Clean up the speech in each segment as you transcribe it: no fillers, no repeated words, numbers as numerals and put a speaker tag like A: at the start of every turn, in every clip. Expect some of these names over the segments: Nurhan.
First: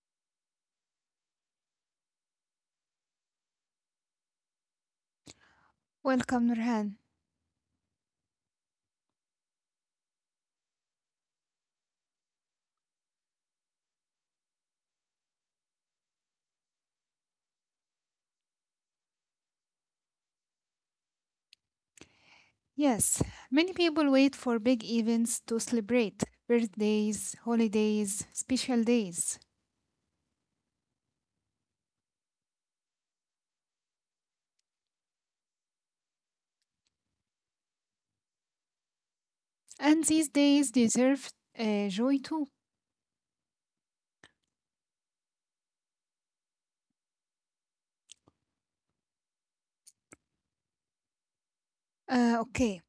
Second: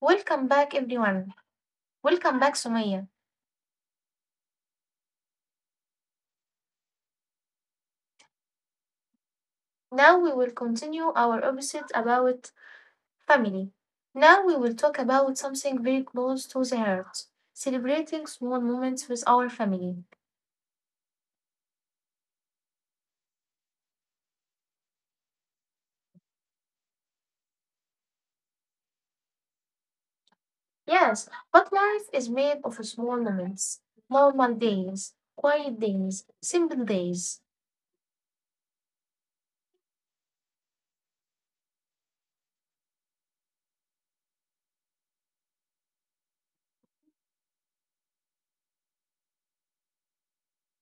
A: Welcome back, everyone. Welcome back, Sumaya.
B: Welcome, Nurhan.
A: Now we will continue our episode about family. Now we will talk about something very close to the heart, celebrating small moments with our family.
B: Yes, many people wait for big events to celebrate birthdays, holidays, special days.
A: Yes, but life is made of small moments, normal days, quiet days, simple days.
B: And these days deserve joy too. Okay.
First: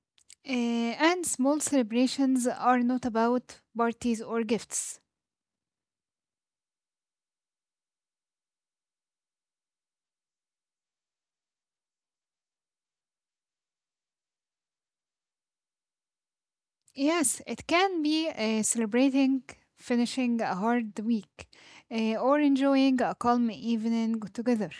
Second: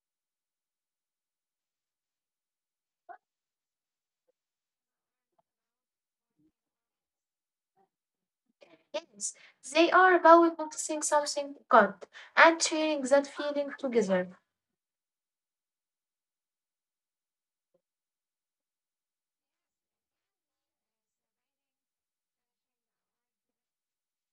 B: And small celebrations are not about parties or gifts.
A: Yes, they are about noticing something good and sharing that feeling together.
B: Yes, it can be celebrating finishing a hard week or enjoying a calm evening together.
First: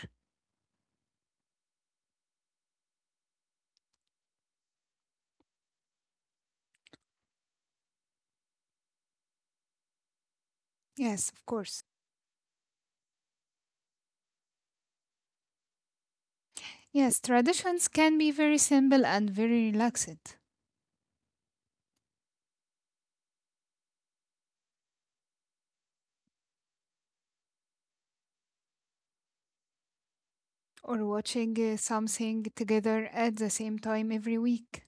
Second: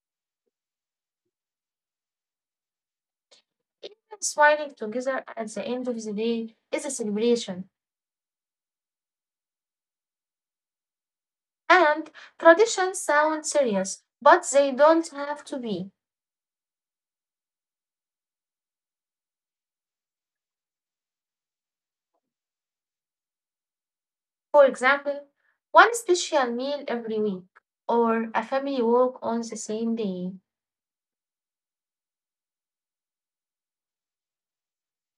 A: Even smiling together at the end of the day is a celebration.
B: Yes, of course.
A: And traditions sound serious, but they don't have to be.
B: Yes, traditions can be very simple and very relaxed.
A: For example, one special meal every week or a family walk on the same day.
B: Or watching something together at the same time every week.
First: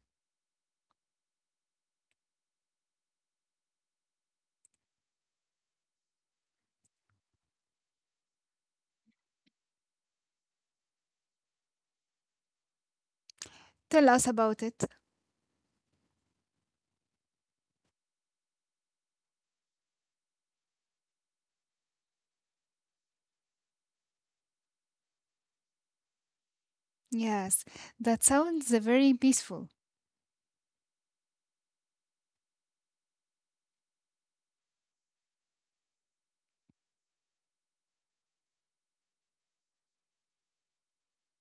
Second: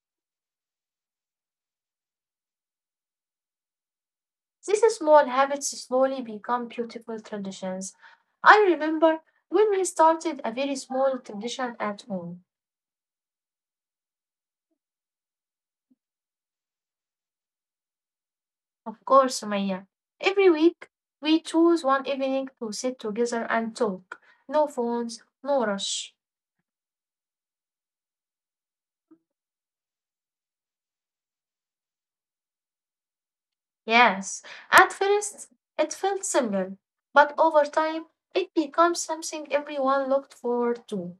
A: These small habits slowly become beautiful traditions. I remember when we started a very small tradition at home.
B: Tell us about it.
A: Of course, Maya. Every week, we choose one evening to sit together and talk. No phones, no rush.
B: Yes, that sounds very peaceful.
A: Yes, at first it felt simple, but over time it becomes something everyone looked forward to.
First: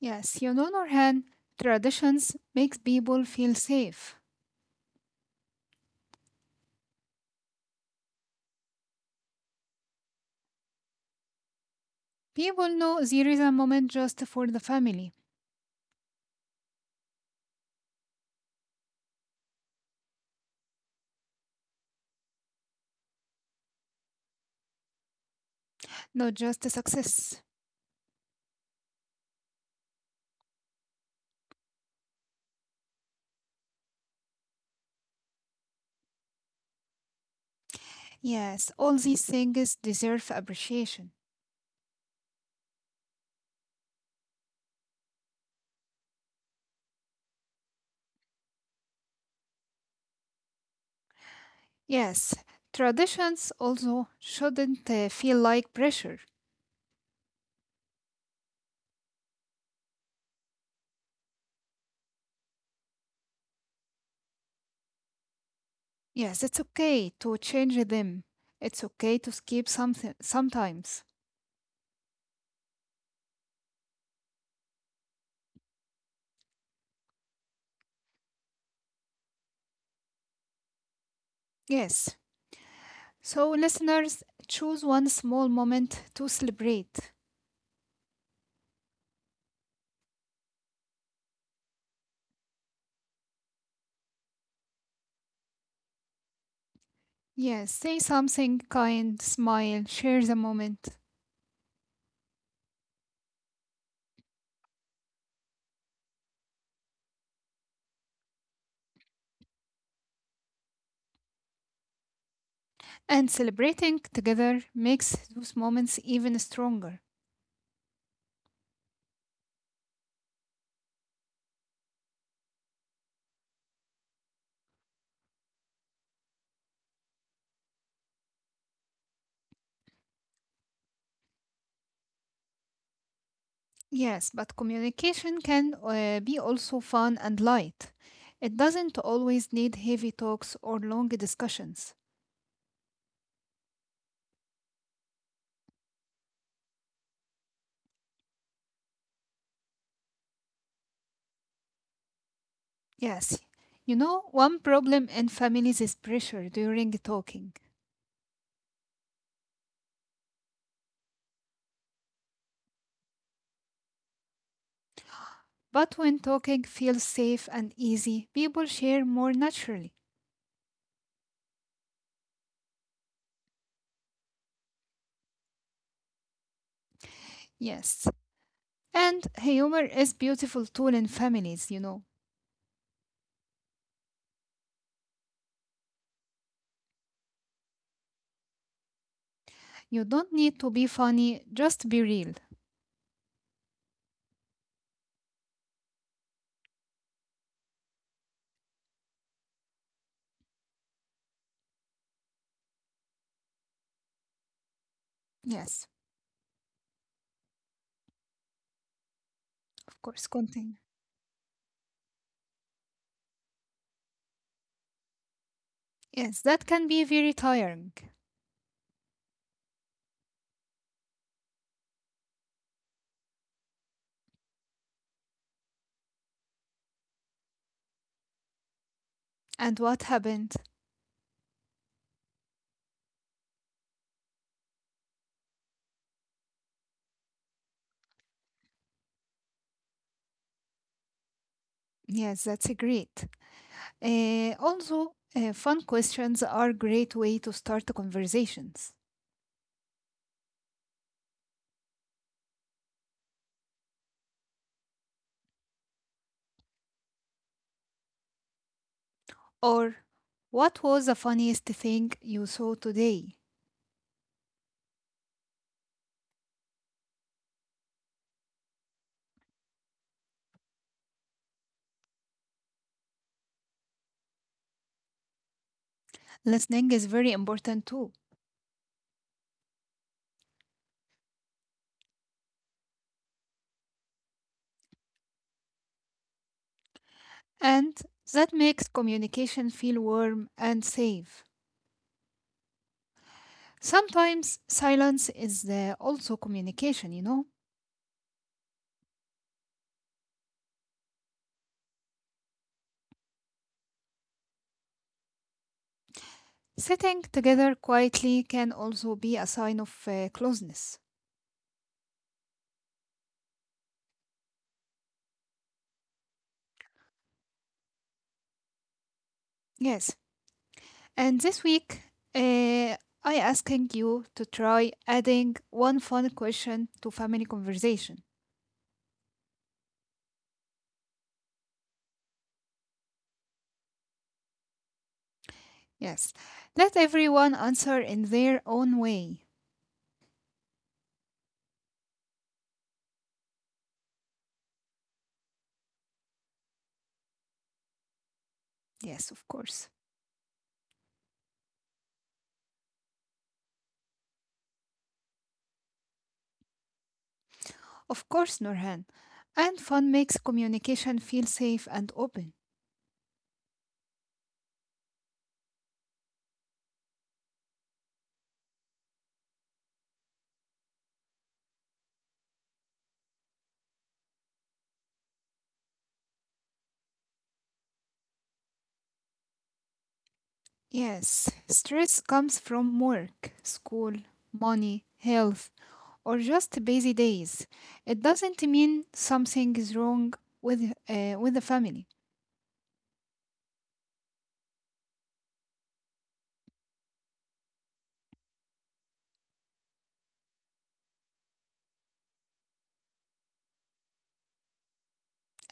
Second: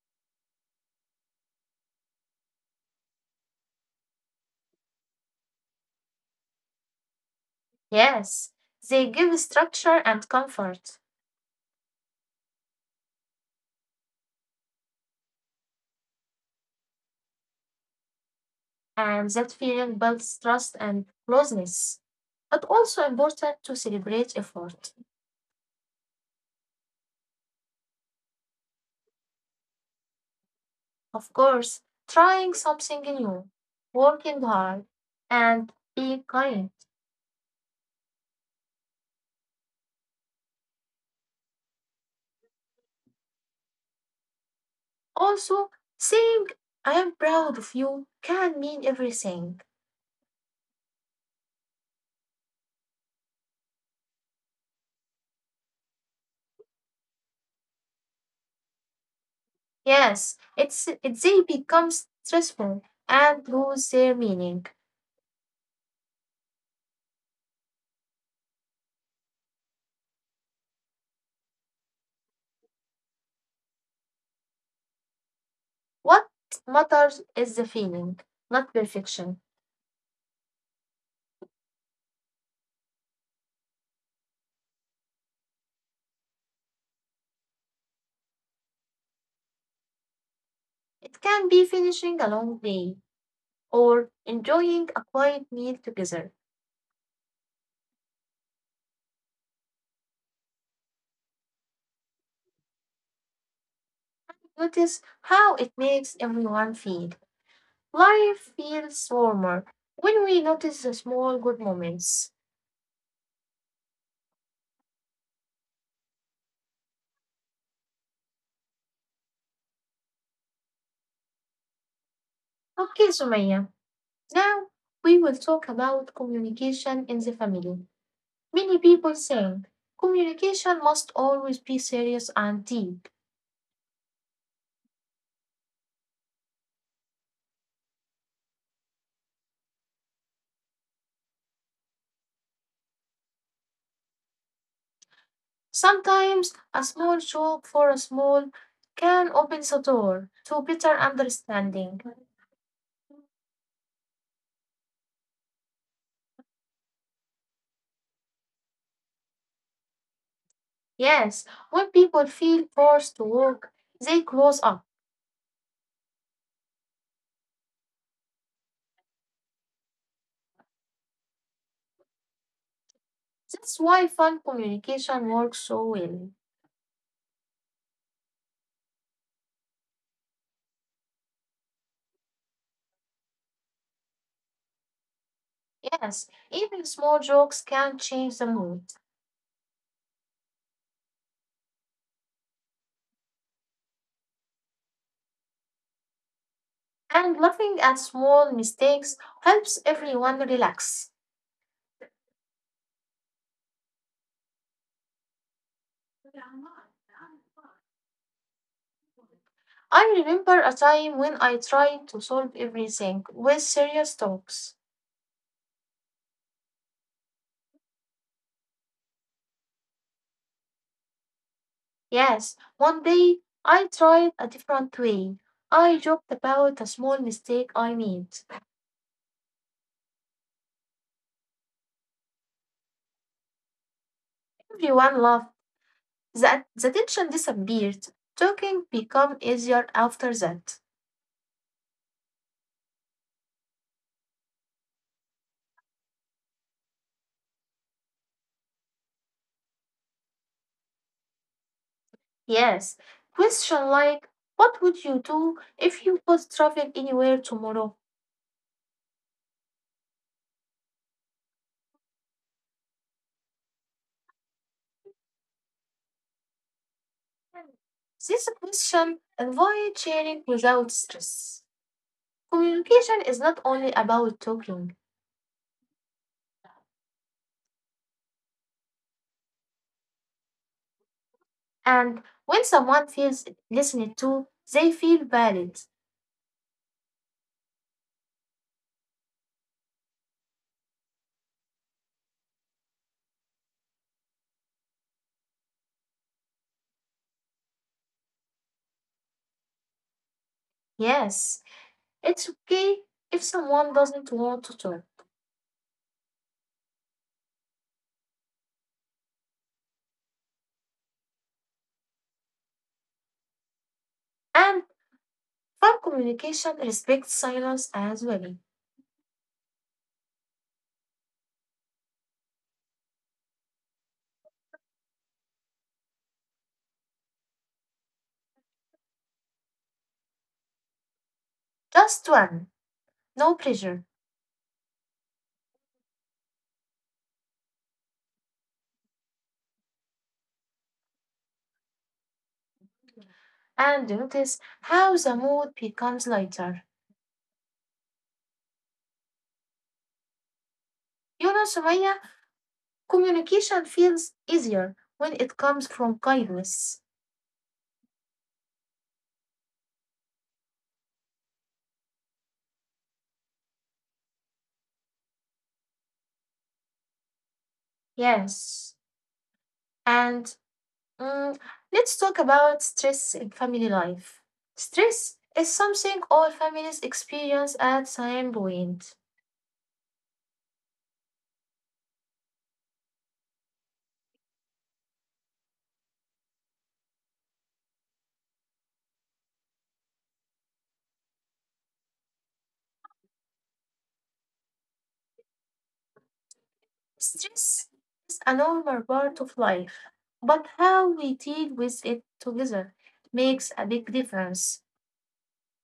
B: Yes, Norhan, traditions makes people feel safe.
A: Yes, they give structure and comfort,
B: People know there is a moment just for the family,
A: and that feeling builds trust and closeness. But also important to celebrate effort.
B: not just the success.
A: Of course, trying something new, working hard, and being kind.
B: Yes, all these things deserve appreciation.
A: Also, saying I am proud of you can mean everything.
B: Yes, traditions also shouldn't feel like pressure.
A: Yes, it's they become stressful and lose their meaning.
B: Yes, it's okay to change them. It's okay to skip something sometimes.
A: What matters is the feeling, not perfection.
B: Yes. So, listeners, choose one small moment to celebrate.
A: It can be finishing a long day or enjoying a quiet meal together.
B: Yes, say something kind, smile, share the moment.
A: Notice how it makes everyone feel. Life feels warmer when we notice the small good moments.
B: And celebrating together makes those moments even stronger.
A: Okay, Sumaya. Now we will talk about communication in the family. Many people think communication must always be serious and deep.
B: Yes, but communication can be also fun and light. It doesn't always need heavy talks or long discussions.
A: Sometimes a small joke for a small can open the door to better understanding.
B: Yes. You know, one problem in families is pressure during talking.
A: Yes, when people feel forced to work, they close up.
B: But when talking feels safe and easy, people share more naturally.
A: That's why fun communication works so well.
B: Yes. And humor is beautiful tool in families, you know.
A: Yes, even small jokes can change the mood,
B: You don't need to be funny, just be real.
A: and laughing at small mistakes helps everyone relax.
B: Yes, of
A: I
B: course,
A: remember
B: continue.
A: a time when I tried to solve everything with serious talks.
B: Yes, that can be very tiring.
A: Yes, one day I tried a different way. I joked about a small mistake I made.
B: And what happened?
A: Everyone laughed. The tension disappeared. Talking became easier after that.
B: Yes, that's great. Also, fun questions are a great way to start the conversations.
A: Yes, question like, what would you do if you could travel anywhere tomorrow?
B: Or what was the funniest thing you saw today?
A: This question avoid sharing without stress. Communication is not only about talking,
B: Listening is very important too.
A: and when someone feels listened to, they feel valid.
B: And that makes communication feel warm and safe. Sometimes silence is also communication, you know.
A: Yes, it's okay if someone doesn't want to talk.
B: Sitting together quietly can also be a sign of closeness.
A: And from communication, respect silence as well.
B: Yes. And this week, uh, I asking you to try adding one fun question to family conversation.
A: Just one, no pressure.
B: Yes. Let everyone answer in their own way.
A: And notice how the mood becomes lighter.
B: Yes, of course.
A: You know, Sumaya, communication feels easier when it comes from kindness.
B: Of course, Nurhan. And fun makes communication feel safe and open.
A: Yes. And Mm, let's talk about stress in family life. Stress is something all families experience at some point.
B: Yes. Stress comes from work, school, money, health, or just busy days. It doesn't mean something is wrong with the family.
A: Stress is a normal part of life, but how we deal with it together makes a big difference.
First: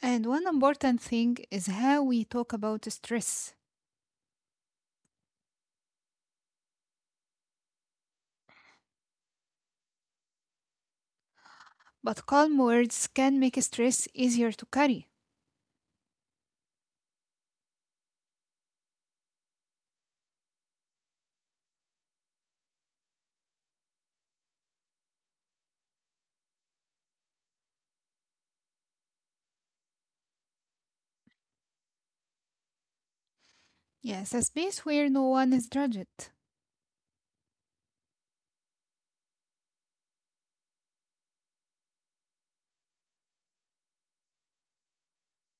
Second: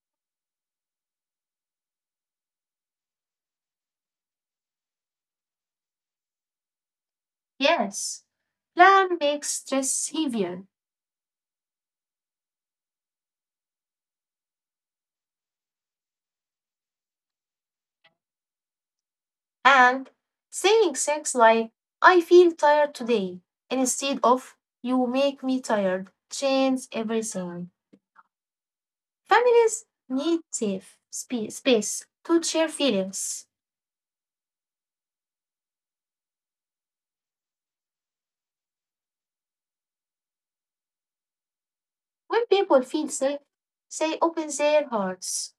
B: And one important thing is how we talk about stress.
A: Yes, plan makes stress heavier,
B: But calm words can make stress easier to carry.
A: and saying things like, I feel tired today, instead of, you make me tired, changes everything. Families need safe space to share feelings.
B: Yes, a space where no one is judged.
A: When people feel safe, they open their hearts.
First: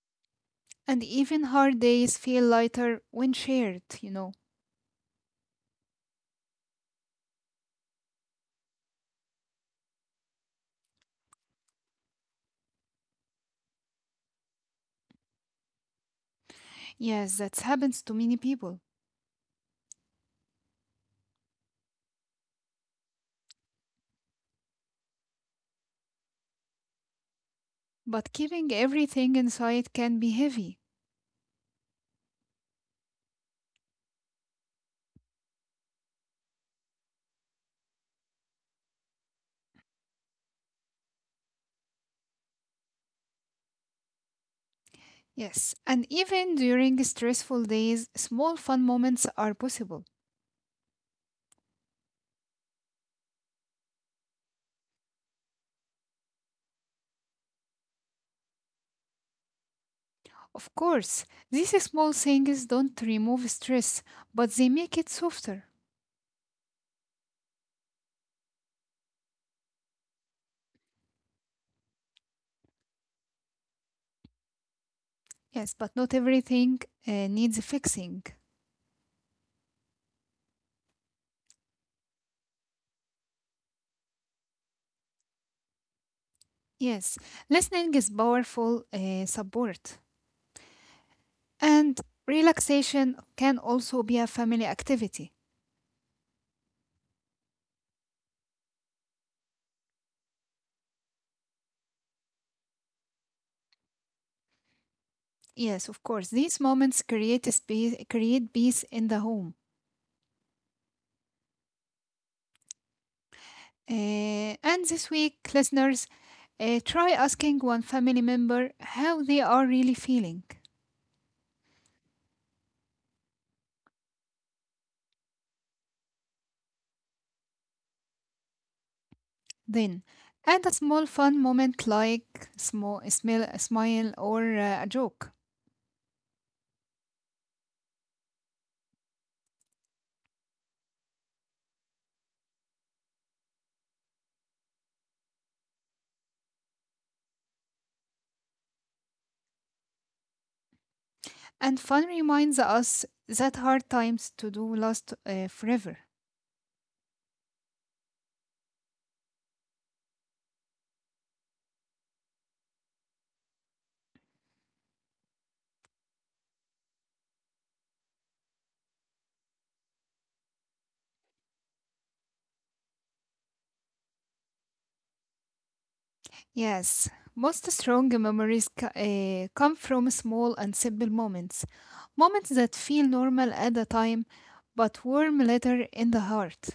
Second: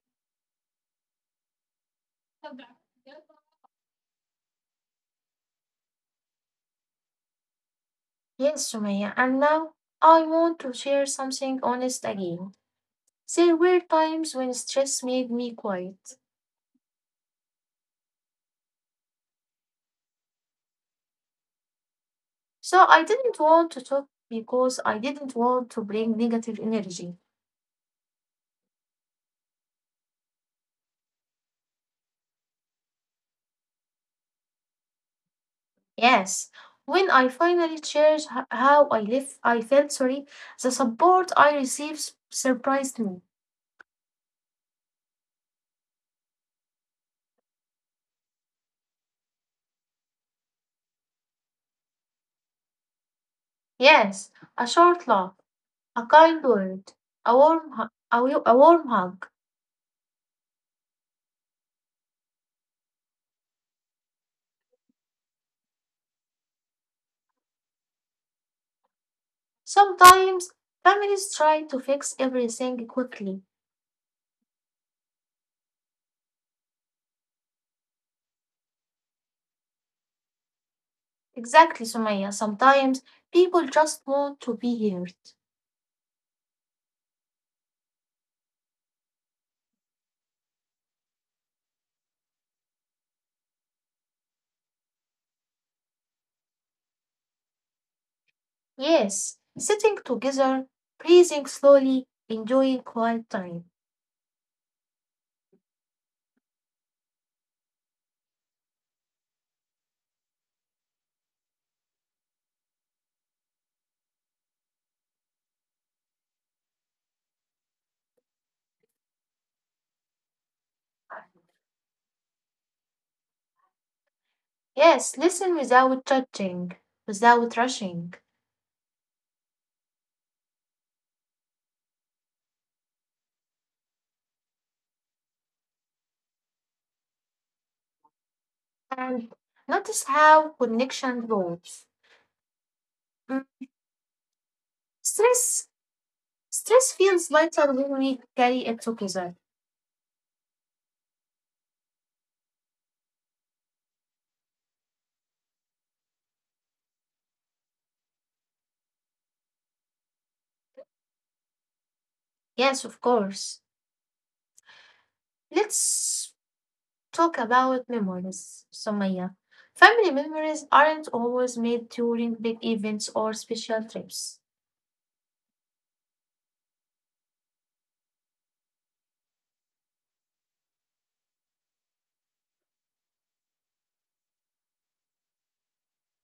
B: And even hard days feel lighter when shared, you know.
A: Yes, Sumaya, and now I want to share something honest again. There were times when stress made me quiet.
B: Yes, that happens to many people.
A: So I didn't want to talk because I didn't want to bring negative energy.
B: But keeping everything inside can be heavy.
A: Yes, when I finally shared how I live, I felt sorry. The support I received surprised me.
B: Yes, and even during stressful days, small fun moments are possible.
A: Yes, a short laugh, a kind word, a warm, hu- a, wi- a warm hug.
B: Of course, these small things don't remove stress, but they make it softer.
A: Sometimes families try to fix everything quickly.
B: Yes, but not everything needs fixing.
A: Exactly, Sumaya. Sometimes people just want to be heard.
B: Yes, listening is powerful support. And relaxation can also be a family activity.
A: Yes, sitting together, breathing slowly, enjoying quiet time.
B: Yes, of course. These moments create a space, create peace in the home. Uh, and this week, listeners, try asking one family member how they are really feeling.
A: Yes, listen without judging, without rushing,
B: Then, add a small fun moment like small, a smile or a joke.
A: and notice how connection grows. Mm, Stress, stress feels lighter when we carry it together.
B: And fun reminds us that hard times to do last forever.
A: Yes, of course. Let's talk about memories, Sumaya. Family memories aren't always made during big events or special trips.
B: Yes, most strong memories come from small and simple moments, moments that feel normal at the time but warm later in the heart.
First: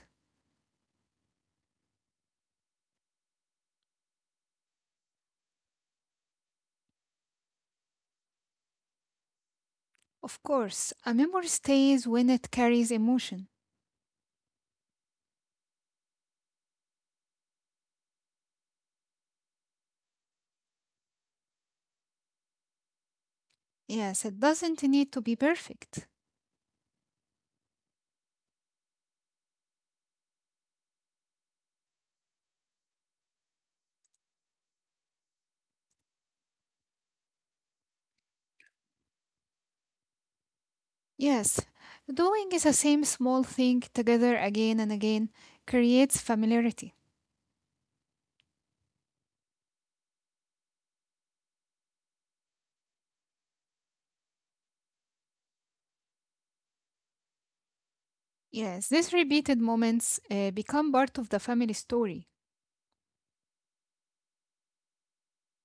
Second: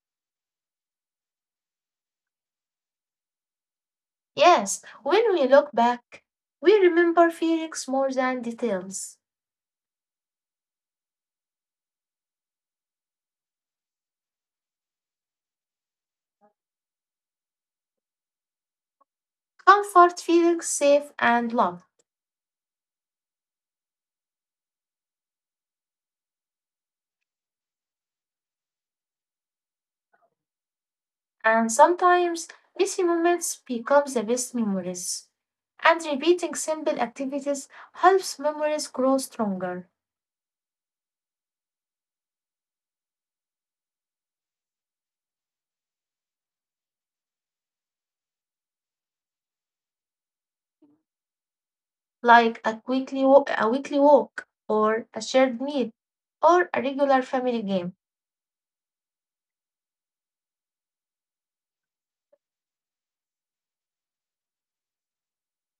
A: Yes, when we look back, we remember feelings more than details.
B: Of course, a memory stays when it carries emotion.
A: Comfort, feelings safe and love.
B: Yes, it doesn't need to be perfect.
A: And sometimes messy moments become the best memories. And repeating simple activities helps memories grow stronger,
B: Yes, doing the same small thing together again and again creates familiarity.
A: like a weekly walk or a shared meal or a regular family game.
B: Yes, these repeated moments become part of the family story.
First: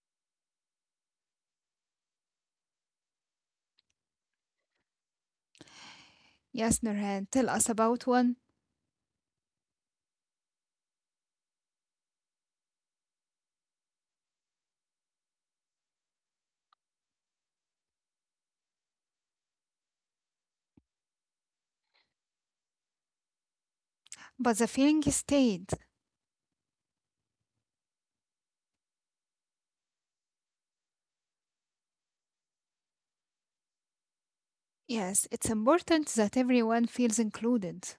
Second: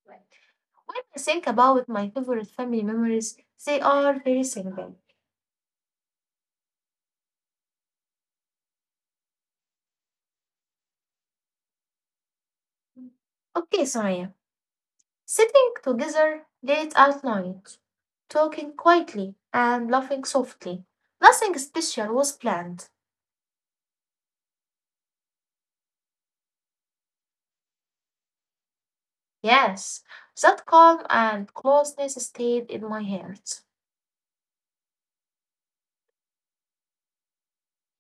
A: When I think about my favorite family memories, they are very simple.
B: Yes, Nurhan, tell us about one.
A: Okay, Samaya. Sitting together late at night, talking quietly and laughing softly. Nothing special was planned.
B: But the feeling stayed.
A: Yes, that calm and closeness stayed in my heart.
B: Yes, it's important that everyone feels included.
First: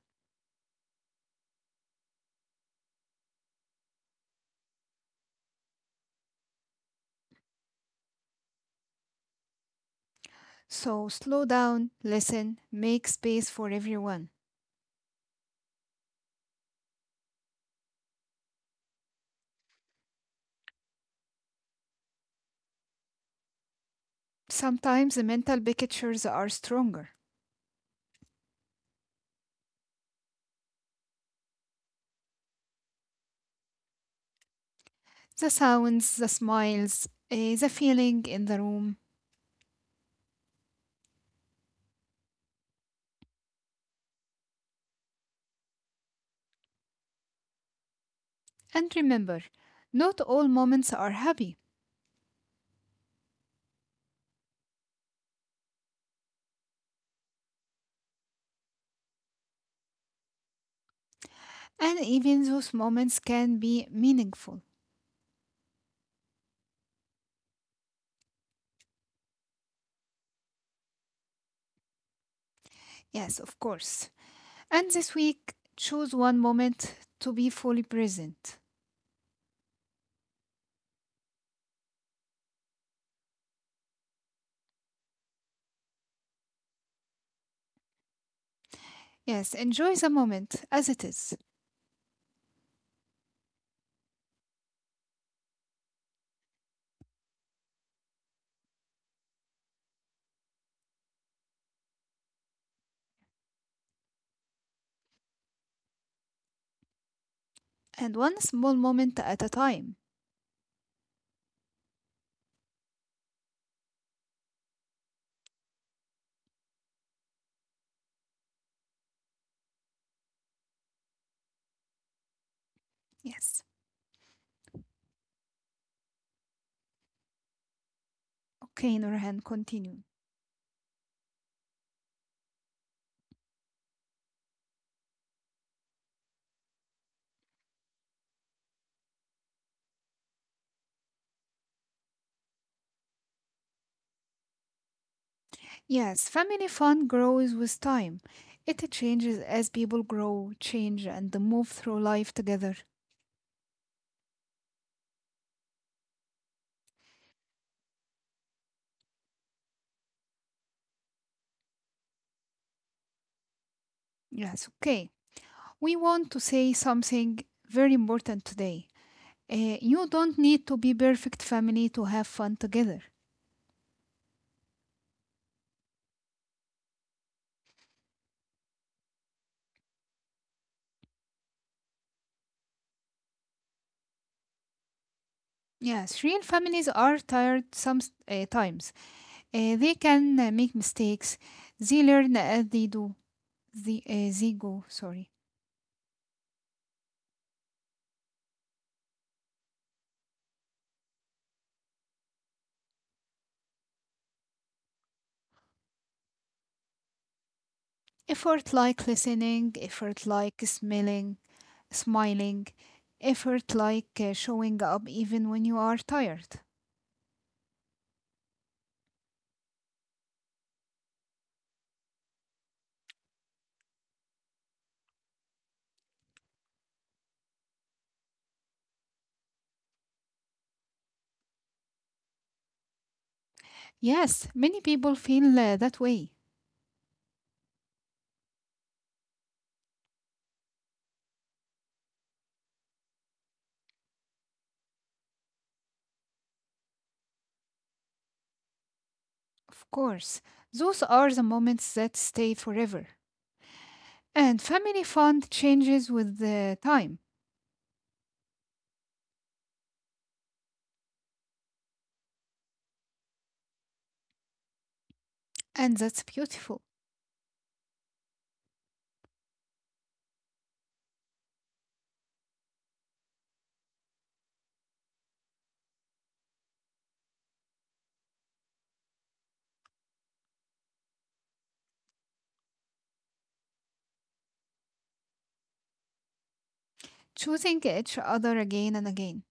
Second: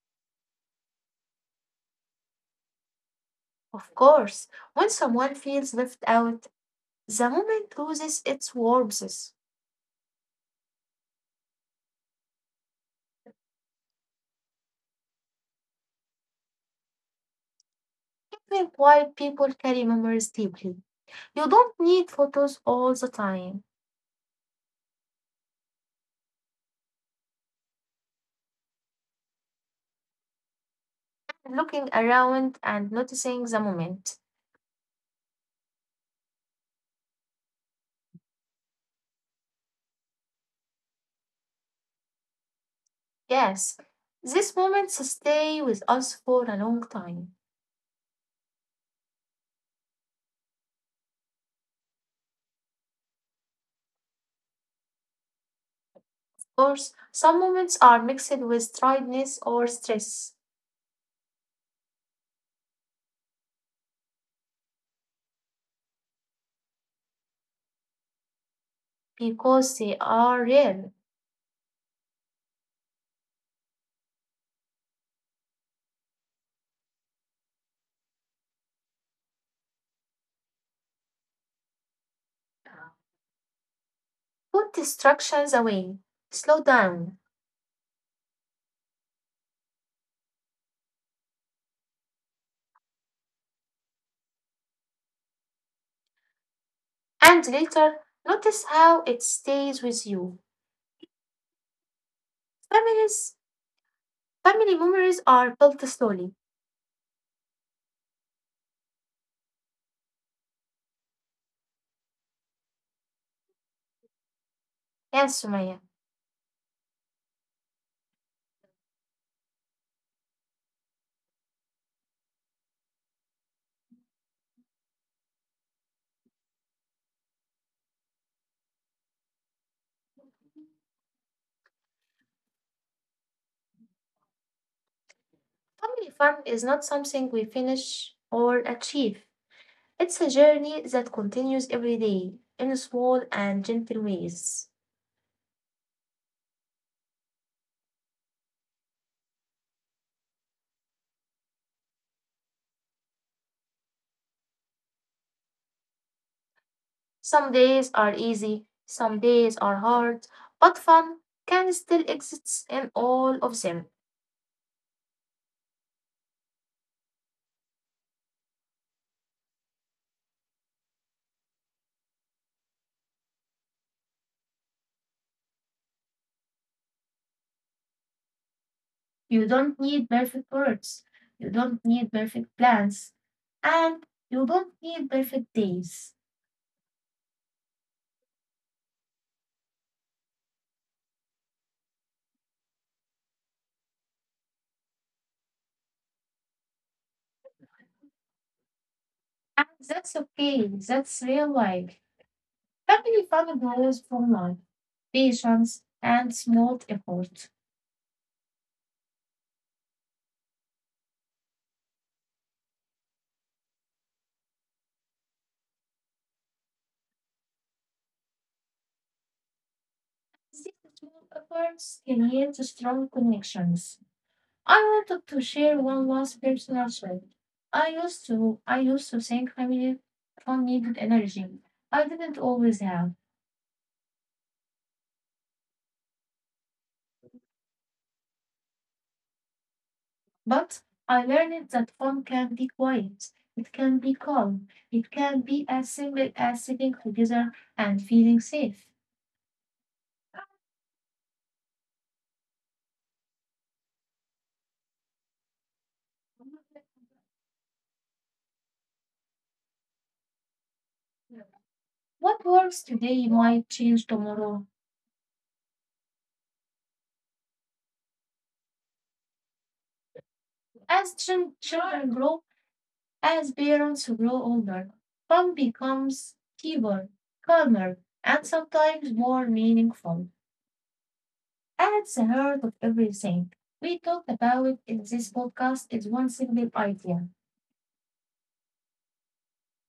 A: Of course, when someone feels left out, the moment loses its warmth.
B: So slow down, listen, make space for everyone.
A: Even quiet people carry memories deeply. You don't need photos all the time.
B: Sometimes the mental pictures are stronger.
A: Looking around and noticing the moment.
B: The sounds, the smiles, the feeling in the room.
A: Yes, these moments stay with us for a long time.
B: And remember, not all moments are happy,
A: Of course, some moments are mixed with tiredness or stress
B: and even those moments can be meaningful.
A: because they are rare.
B: Yes, of course. And this week, choose one moment to be fully present.
A: Put distractions away, slow down,
B: Yes, enjoy the moment as it is.
A: and later notice how it stays with you. Families, family memories are built slowly.
B: And one small moment at a time.
A: Yes, Sumaya.
B: Yes. Okay, Nurhan, continue.
A: Family fun is not something we finish or achieve. It's a journey that continues every day in small and gentle ways.
B: Yes, family fun grows with time. It changes as people grow, change, and move through life together.
A: Some days are easy, some days are hard, but fun can still exist in all of them.
B: Yes, okay. We want to say something very important today. You don't need to be perfect family to have fun together.
A: You don't need perfect words. You don't need perfect plans. And you don't need perfect days.
B: Yes, real families are tired sometimes. Times. They can make mistakes. They learn as they do. They go, sorry.
A: And that's okay. That's real life. Family fun grows from love, patience, and small effort.
B: Effort like listening, effort like smelling, smiling, effort like showing up even when you are tired.
A: These small efforts create strong connections. I wanted to share one last personal story. I used to think family fun needed energy. I didn't always have.
B: Yes, many people feel that way.
A: But I learned that fun can be quiet, it can be calm, it can be as simple as sitting together and feeling safe.
B: Of course, those are the moments that stay forever. And family fund changes with the time,
A: What works today might change tomorrow.
B: and that's beautiful.
A: As children grow, as parents grow older, fun becomes deeper, calmer, and sometimes more meaningful. At the heart of everything we talked about in this podcast is one single idea,
B: Choosing each other again and again,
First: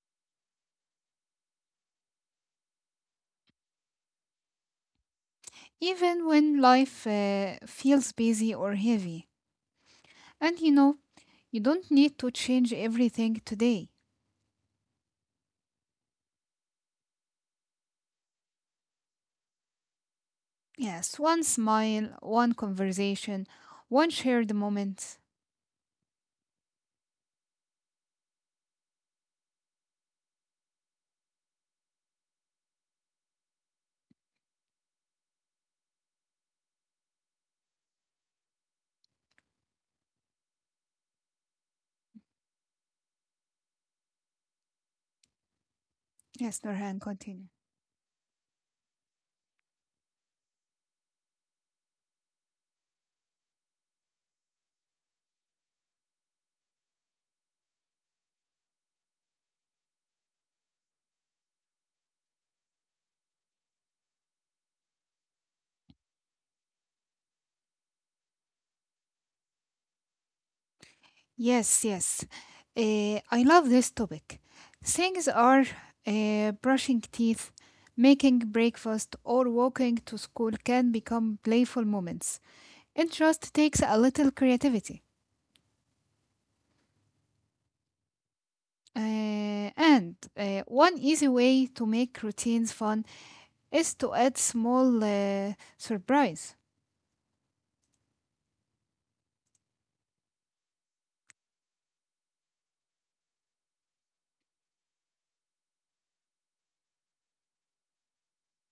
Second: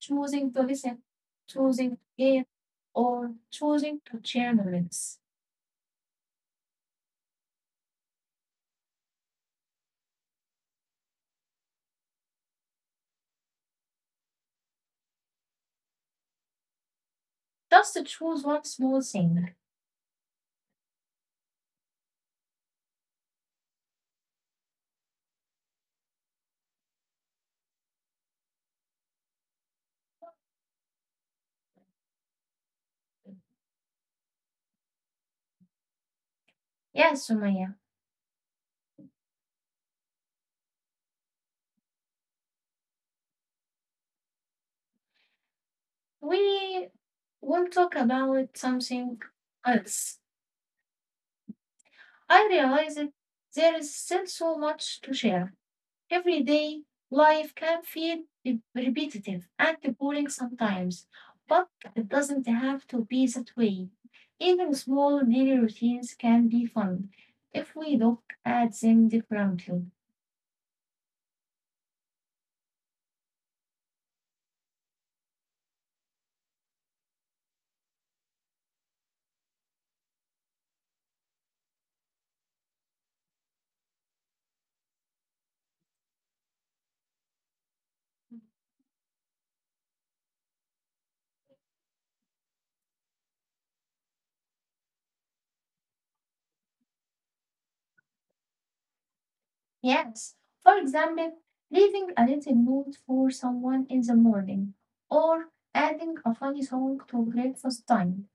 A: choosing to listen, choosing to give, or choosing to share moments.
B: even when life feels busy or heavy. And you know, you don't need to change everything today.
A: Just to choose one small thing.
B: Yes, one smile, one conversation, one shared moment.
A: Yes, Sumaya,
B: Yes,
A: we
B: Nurhan, continue.
A: will talk about something else. I realized there is still so much to share. Everyday life can feel repetitive and boring sometimes, but it doesn't have to be that way. Even small daily routines can be fun if we look at them differently.
B: Yes, yes. I love this topic. Things are brushing teeth, making breakfast, or walking to school can become playful moments. It just takes a little creativity.
A: Hmm.
B: One easy way to make routines fun is to add small surprise.
A: Yes. For example, leaving a little note for someone in the morning or adding a funny song to breakfast time.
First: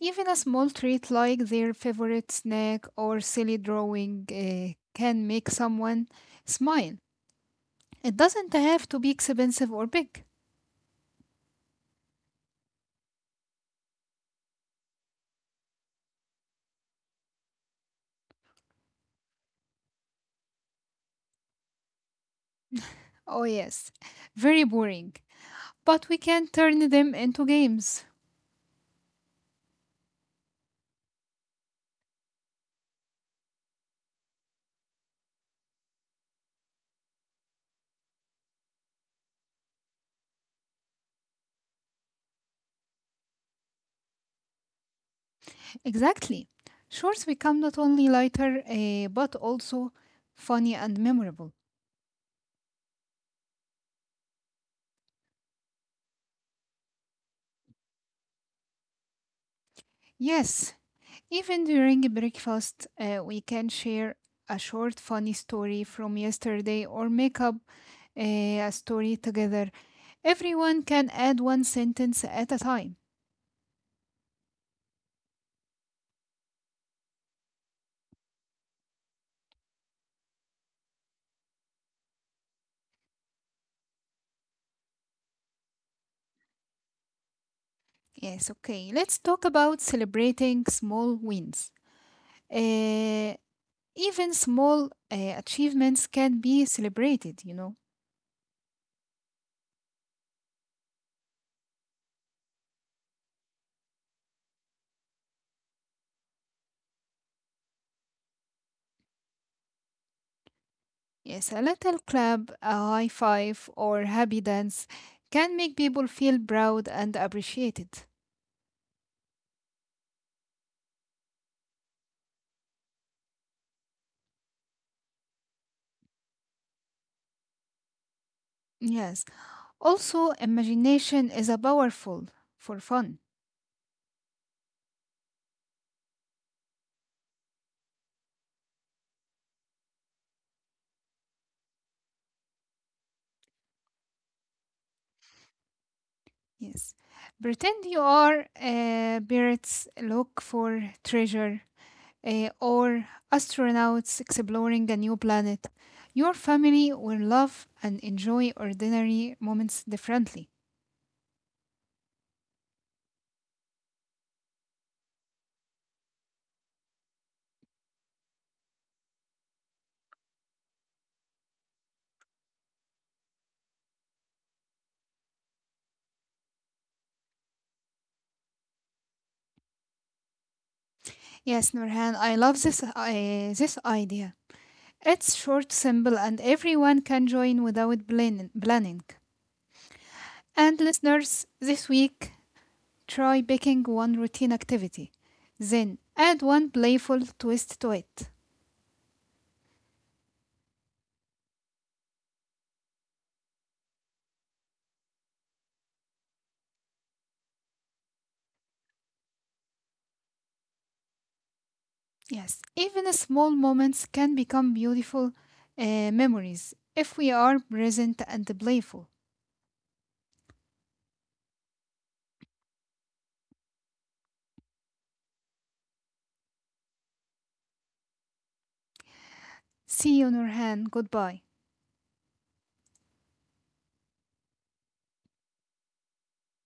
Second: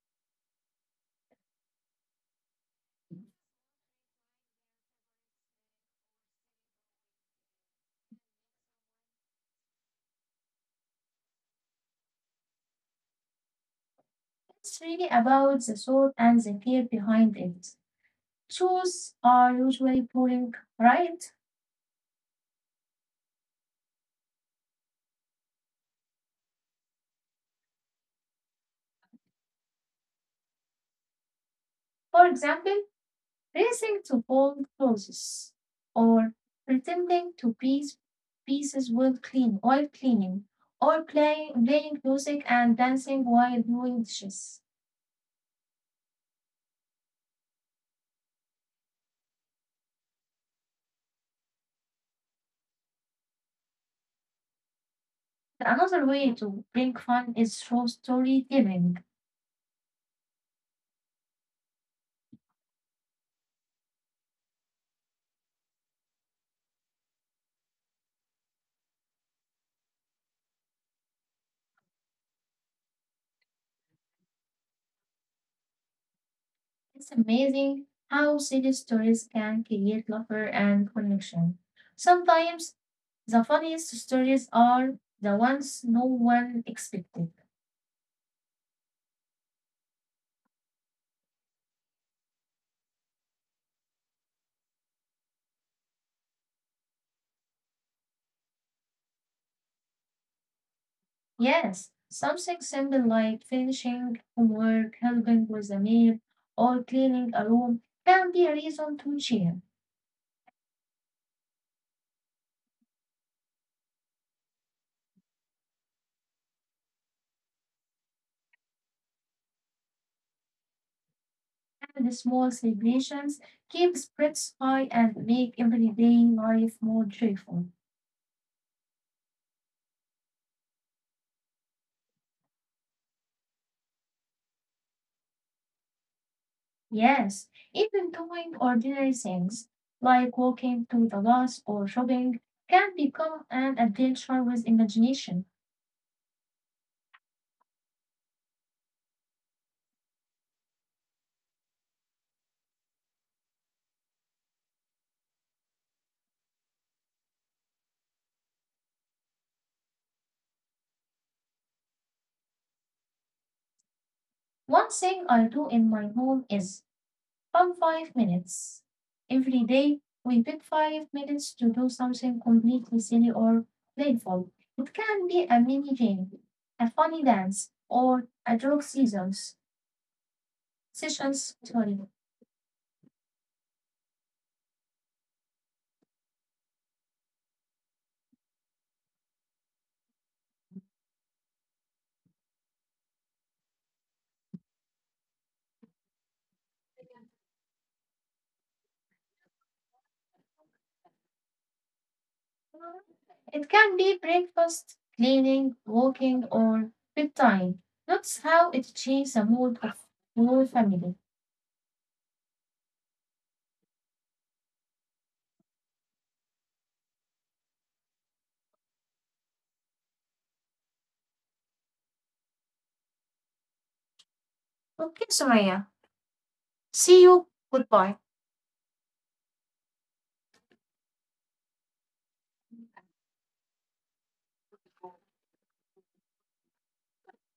B: Even a small treat like their favorite snack or silly drawing can make someone smile. It doesn't have to be expensive or big.
A: It's really about the thought and the care behind it. Shoes are usually boring, right?
B: Oh, yes, very boring. But we can turn them into games.
A: For example, racing to fold clothes or pretending to pieces while cleaning or playing music and dancing while doing dishes.
B: Exactly. Shorts become not only lighter, but also funny and memorable.
A: Another way to bring fun is through storytelling.
B: Yes, even during breakfast, we can share a short funny story from yesterday or make up uh, a story together. Everyone can add one sentence at a time.
A: It's amazing how silly stories can create laughter and connection. Sometimes the funniest stories are the ones no one expected.
B: Yes, okay. Let's talk about celebrating small wins. Uh, even small achievements can be celebrated, you know.
A: Yes, something simple like finishing homework, helping with a meal, or cleaning a room can be a reason to cheer.
B: Yes, a little clap, a high five, or happy dance can make people feel proud and appreciated.
A: And the small celebrations keep spirits high and make everyday life more joyful.
B: Yes, also, imagination is a powerful for fun.
A: Yes, even doing ordinary things like walking to the bus or shopping can become an adventure with imagination.
B: Yes. Pretend you are pirates, look for treasure, or astronauts exploring a new planet. Your family will love and enjoy ordinary moments differently.
A: One thing I do in my home is fun 5 minutes. Every day, we pick 5 minutes to do something completely silly or playful. It can be a mini game, a funny dance, or a sessions,
B: Yes,
A: sorry.
B: Nurhan, I love this this idea. It's short, simple, and everyone can join without planning. And listeners, this week try picking one routine activity, then add one playful twist to it.
A: It can be breakfast, cleaning, walking, or bedtime. That's how it changes the mood of your family.
B: Yes, even small moments can become beautiful memories if we are present and playful.
A: Okay, Sumaya. See you. Goodbye.
B: See you, Nurhan. Goodbye.